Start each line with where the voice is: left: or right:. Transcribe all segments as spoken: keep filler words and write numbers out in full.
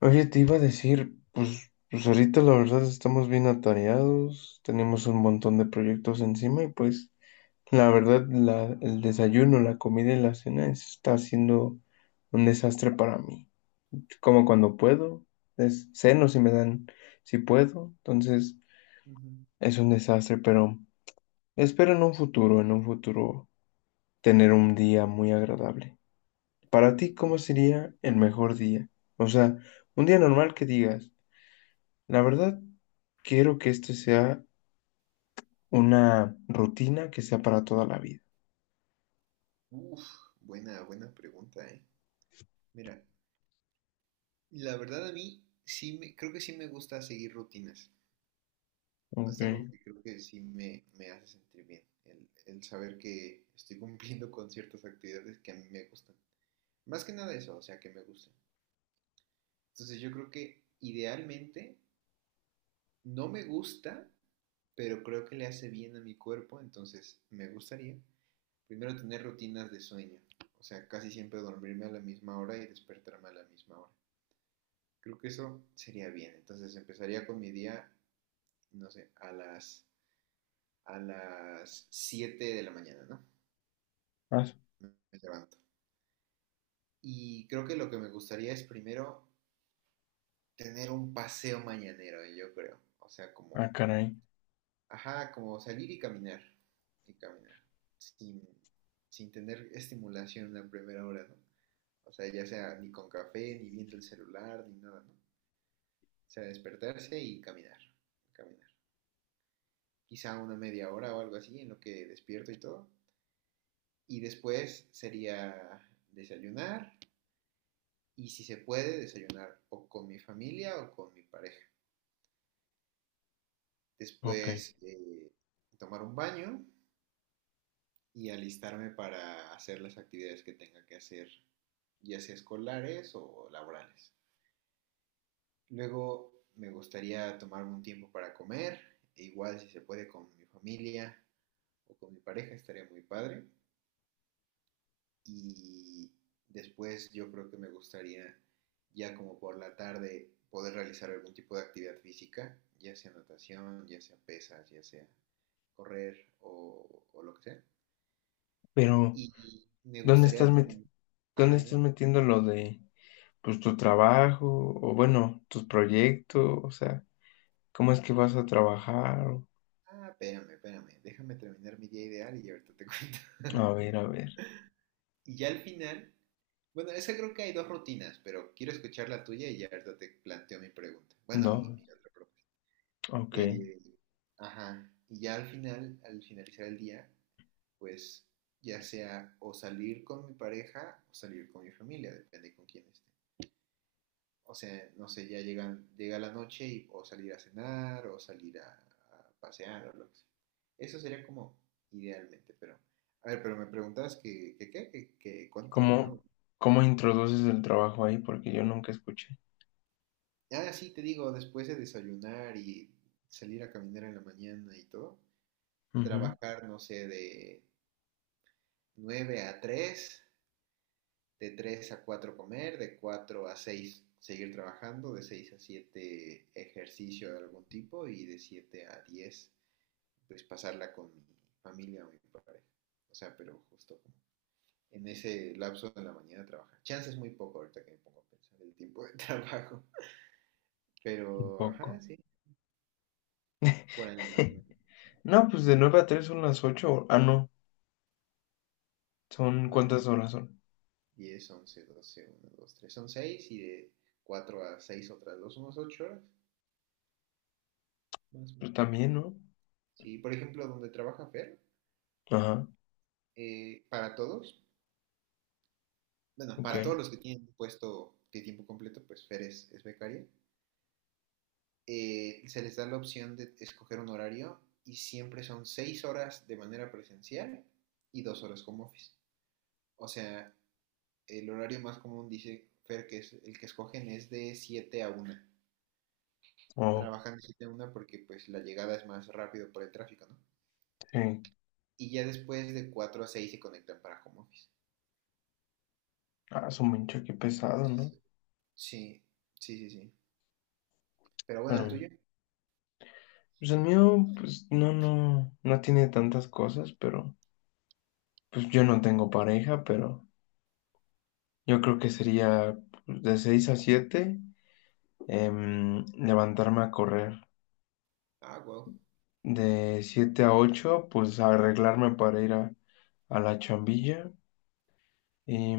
left: Oye, te iba a decir, pues, pues ahorita la verdad estamos bien atareados, tenemos un montón de proyectos encima y pues la verdad la, el desayuno, la comida y la cena está siendo un desastre para mí. Como cuando puedo, es ceno si me dan, si puedo, entonces
right: Ujú.
left: es un desastre, pero espero en un futuro, en un futuro tener un día muy agradable. Para ti, ¿cómo sería el mejor día? O sea, un día normal que digas. La verdad, quiero que esto sea una rutina que sea para toda la vida.
right: Uf, buena, buena pregunta, ¿eh? Mira, la verdad a mí sí me, creo que sí me gusta seguir rutinas.
left: Ok.
right: Es algo que creo que sí me, me hace sentir bien, el, el saber que estoy cumpliendo con ciertas actividades que a mí me gustan. Más que nada eso, o sea, que me gustan. Entonces yo creo que idealmente no me gusta, pero creo que le hace bien a mi cuerpo, entonces me gustaría primero tener rutinas de sueño. O sea, casi siempre dormirme a la misma hora y despertarme a la misma hora. Creo que eso sería bien. Entonces empezaría con mi día, no sé, a las, a las siete de la mañana, ¿no?
left: Ah, su-
right: Me me levanto. Y creo que lo que me gustaría es primero tener un paseo mañanero, eh, yo creo. O sea,
left: ah,
right: como,
left: caray.
right: ajá, como salir y caminar. Y caminar. Sin, sin tener estimulación en la primera hora, ¿no? O sea, ya sea ni con café, ni viendo el celular, ni nada, ¿no? O sea, despertarse y caminar. Caminar. Quizá una media hora o algo así en lo que despierto y todo. Y después sería desayunar y si se puede desayunar o con mi familia o con mi pareja.
left: Ok.
right: Después eh, tomar un baño y alistarme para hacer las actividades que tenga que hacer, ya sea escolares o laborales. Luego me gustaría tomarme un tiempo para comer, e igual si se puede con mi familia o con mi pareja estaría muy padre. Y después yo creo que me gustaría ya como por la tarde poder realizar algún tipo de actividad física, ya sea natación, ya sea pesas, ya sea correr o, o lo que sea.
left: Pero,
right: Y me
left: ¿dónde
right: gustaría
left: estás meti-
right: terminar...
left: ¿dónde
right: Ajá,
left: estás
right: dime.
left: metiendo lo de, pues, tu trabajo o, bueno, tus proyectos? O sea, ¿cómo es que vas a trabajar? O...
right: Ah, espérame, espérame. Déjame terminar mi día ideal y ahorita te cuento.
left: A ver, a ver.
right: Y ya al final, bueno, esa creo que hay dos rutinas, pero quiero escuchar la tuya y ya ahorita te planteo mi pregunta. Bueno, mi,
left: No.
right: mi otra propuesta.
left: Ok.
right: Eh, ajá. Y ya al final, al finalizar el día, pues ya sea o salir con mi pareja o salir con mi familia, depende con quién esté. O sea, no sé, ya llegan, llega la noche y o salir a cenar o salir a, a pasear o lo que sea. Eso sería como idealmente, pero... A ver, pero me preguntabas que, que, qué, que, que cuándo trabajaba.
left: ¿Cómo, ¿cómo introduces el trabajo ahí? Porque yo nunca escuché.
right: Ah, sí, te digo, después de desayunar y salir a caminar en la mañana y todo,
left: Ujú.
right: trabajar, no sé, de nueve a tres, de tres a cuatro comer, de cuatro a seis seguir trabajando, de seis a siete ejercicio de algún tipo y de siete a diez pues pasarla con mi familia o mi pareja. O sea, pero justo como en ese lapso de la mañana trabajar. Chance es muy poco ahorita que me pongo a pensar el tiempo de trabajo,
left: Un
right: pero ajá,
left: poco.
right: sí, por ahí más o menos.
left: No, pues de nueve a tres son las ocho. Ah, no. ¿Son cuántas
right: nueve,
left: horas son?
right: diez, once, doce, una, dos, tres, son seis, y de cuatro a seis otras dos, unos ocho horas. Más o
left: Pues
right: menos.
left: también, ¿no?
right: Sí, por ejemplo, donde trabaja Fer,
left: Ajá,
right: eh, para todos, bueno,
left: ok.
right: para todos los que tienen puesto de tiempo completo, pues Fer es, es becaria, eh, se les da la opción de escoger un horario y siempre son seis horas de manera presencial y dos horas como office. O sea, el horario más común, dice Fer, que es el que escogen es de siete a una.
left: Oh,
right: Trabajan de siete a una porque pues la llegada es más rápido por el tráfico, ¿no?
left: sí.
right: Y ya después de cuatro a seis se conectan para home office.
left: Ah, su mancha, qué pesado,
right: Es-
left: ¿no?
right: sí, sí, sí, sí. Pero bueno, el
left: Bueno,
right: tuyo.
left: pues el mío, pues no, no, no tiene tantas cosas, pero pues yo no tengo pareja, pero yo creo que sería pues, de seis a siete em, levantarme a correr.
right: Ah, wow.
left: De siete a ocho pues arreglarme para ir a, a la chambilla. Y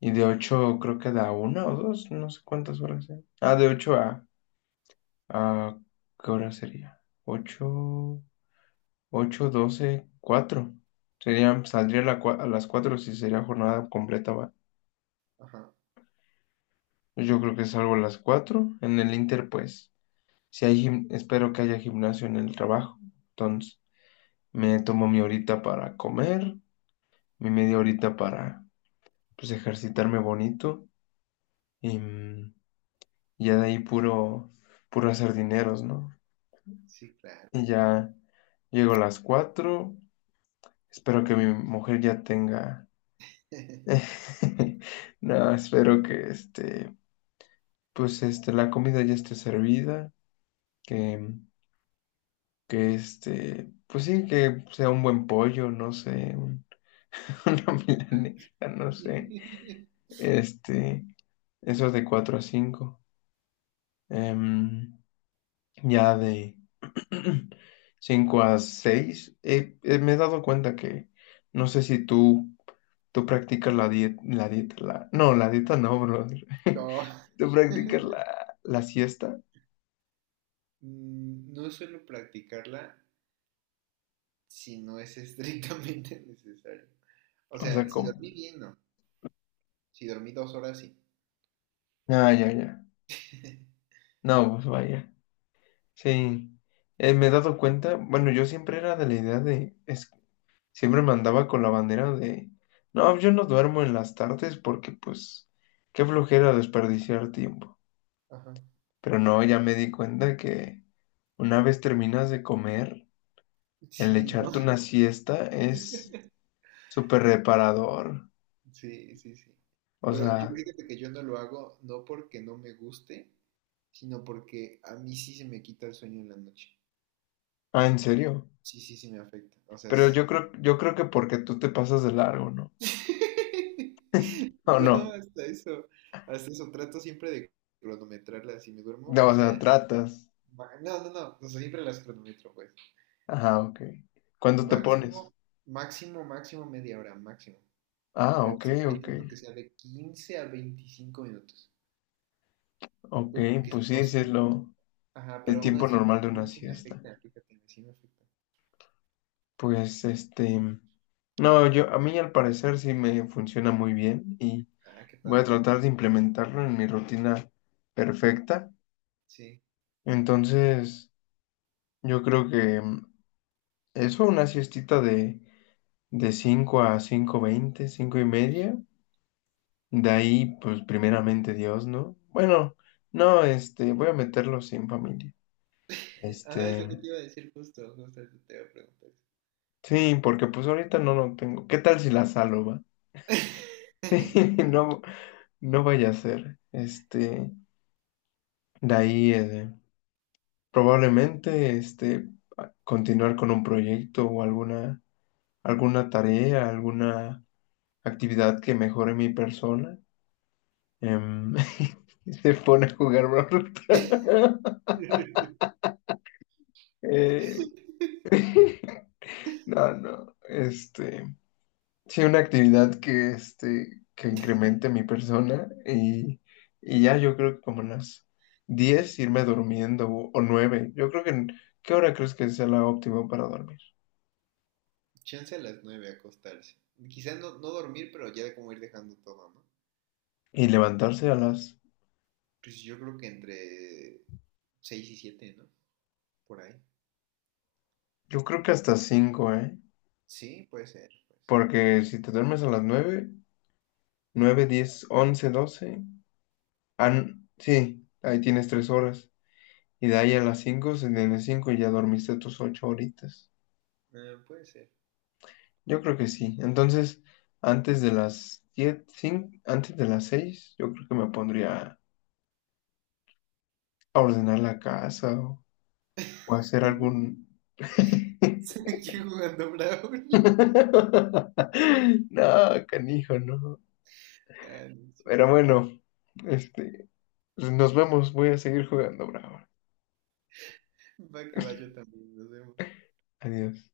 left: Y de ocho creo que da una o dos, no sé cuántas horas sean. Ah, de ocho a, a ¿qué hora sería? Ocho, ocho, doce, cuatro. Serían, saldría a, la cua- a las cuatro si sería jornada completa, va.
right: Ajá.
left: Yo creo que salgo a las cuatro. En el Inter, pues, si hay gim- espero que haya gimnasio en el trabajo. Entonces, me tomo mi horita para comer, mi media horita para, pues, ejercitarme bonito. Y mm, ya de ahí puro, puro hacer dineros, ¿no?
right: Sí, claro.
left: Y ya llego a las cuatro. Espero que mi mujer ya tenga. No, espero que este, pues este, la comida ya esté servida. Que, que este, pues sí, que sea un buen pollo, no sé, un... una milanesa, no sé. Este, eso de cuatro a cinco. Em, ya de cinco a seis eh, eh, me he dado cuenta que no sé si tú. Tú practicas la dieta, la dieta, la... No, la dieta no, brother.
right: No.
left: ¿Tú practicas la, la siesta?
right: Mm, no suelo practicarla si no es estrictamente necesario. O
left: O sea,
right: sea, si
left: ¿cómo?
right: dormí bien, no. Si dormí dos horas, sí.
left: Ah, ya, ya. No, pues vaya. Sí. Eh, me he dado cuenta, bueno, yo siempre era de la idea de, es- siempre me andaba con la bandera de, no, yo no duermo en las tardes porque pues, qué flojera desperdiciar tiempo.
right: Ajá.
left: Pero no, ya me di cuenta que una vez terminas de comer, el
right: Sí, ¿no?
left: echarte una siesta es súper reparador.
right: Sí, sí, sí.
left: O
right: Pero yo
left: sea,
right: fíjate que yo no lo hago no porque no me guste, sino porque a mí sí se me quita el sueño en la noche.
left: ah, ¿en serio?
right: Sí, sí, sí me afecta. O sea,
left: Pero yo creo, yo creo que porque tú te pasas de largo, ¿no? ¿O
right: no,
left: no?
right: hasta eso. Hasta eso. Trato siempre de cronometrarlas. Si me duermo,
left: No,
right: que
left: o sea,
right: sea.
left: tratas.
right: ma- No, no, no. No, siempre las cronometro, pues.
left: Ajá, ok. ¿Cuándo te pones?
right: Máximo, máximo, máximo media hora, máximo.
left: Ah,
right: Pero
left: ok,
right: siempre
left: ok.
right: intento que sea de quince a veinticinco minutos. No,
left: Ok,
right: pero porque si
left: pues
right: no,
left: sí, sí es
right: sí.
left: lo,
right: Ajá,
left: el
right: pero aún
left: tiempo
right: así,
left: normal de
right: me-
left: una
right: aún así me
left: siesta.
right: afecta, fíjate, sí me afecta.
left: Pues este, no, yo, a mí al parecer sí me funciona muy bien y
right: Ah, qué
left: voy a
right: padre.
left: tratar de implementarlo en mi rutina perfecta.
right: Sí.
left: Entonces, yo creo que mm, eso, una siestita de de cinco a cinco veinte, cinco y media. De ahí, pues primeramente Dios, ¿no? Bueno, no, este, voy a meterlo sin familia.
right: Ajá, es lo que
left: Este,
right: te iba a decir justo, justo eso te iba a preguntar.
left: sí, porque pues ahorita no lo tengo. ¿Qué tal si la salo, va? Sí,
right: No creo.
left: no, no vaya a ser. Este, de ahí, eh, probablemente, este, a- continuar con un proyecto o alguna, alguna tarea, alguna actividad que mejore mi persona. Em, y se pone a jugar Brawl Stars. Eh, no, no, este, sí, una actividad que, este, que incremente mi persona y, y ya yo creo que como las diez irme durmiendo o, o nueve, yo creo que, en- ¿qué hora crees que sea la óptima para dormir?
right: Chance a las nueve acostarse. Quizás no, no dormir, pero ya como ir dejando todo, ¿no?
left: Y levantarse a las,
right: Pues yo creo que entre seis y siete, ¿no? Por ahí.
left: yo creo que hasta cinco, ¿eh?
right: Sí, puede ser, puede ser.
left: Porque si te duermes a las nueve, nueve, diez, once, doce, ah, n- sí, ahí tienes tres horas. Y de ahí a las cinco, se- de las cinco ya dormiste tus ocho horitas.
right: Ah, puede ser,
left: Yo
right: puede
left: creo
right: ser.
left: que sí. Entonces, antes de las diez, cin- antes de las seis, yo creo que me pondría a ordenar la casa o, o hacer algún...
right: Aquí jugando Brawl.
left: No, canijo, no.
right: Ah, no, sí.
left: Pero bueno, este, pues nos vemos. Voy a seguir jugando, bravo.
right: Va que va, yo también, nos vemos.
left: Adiós.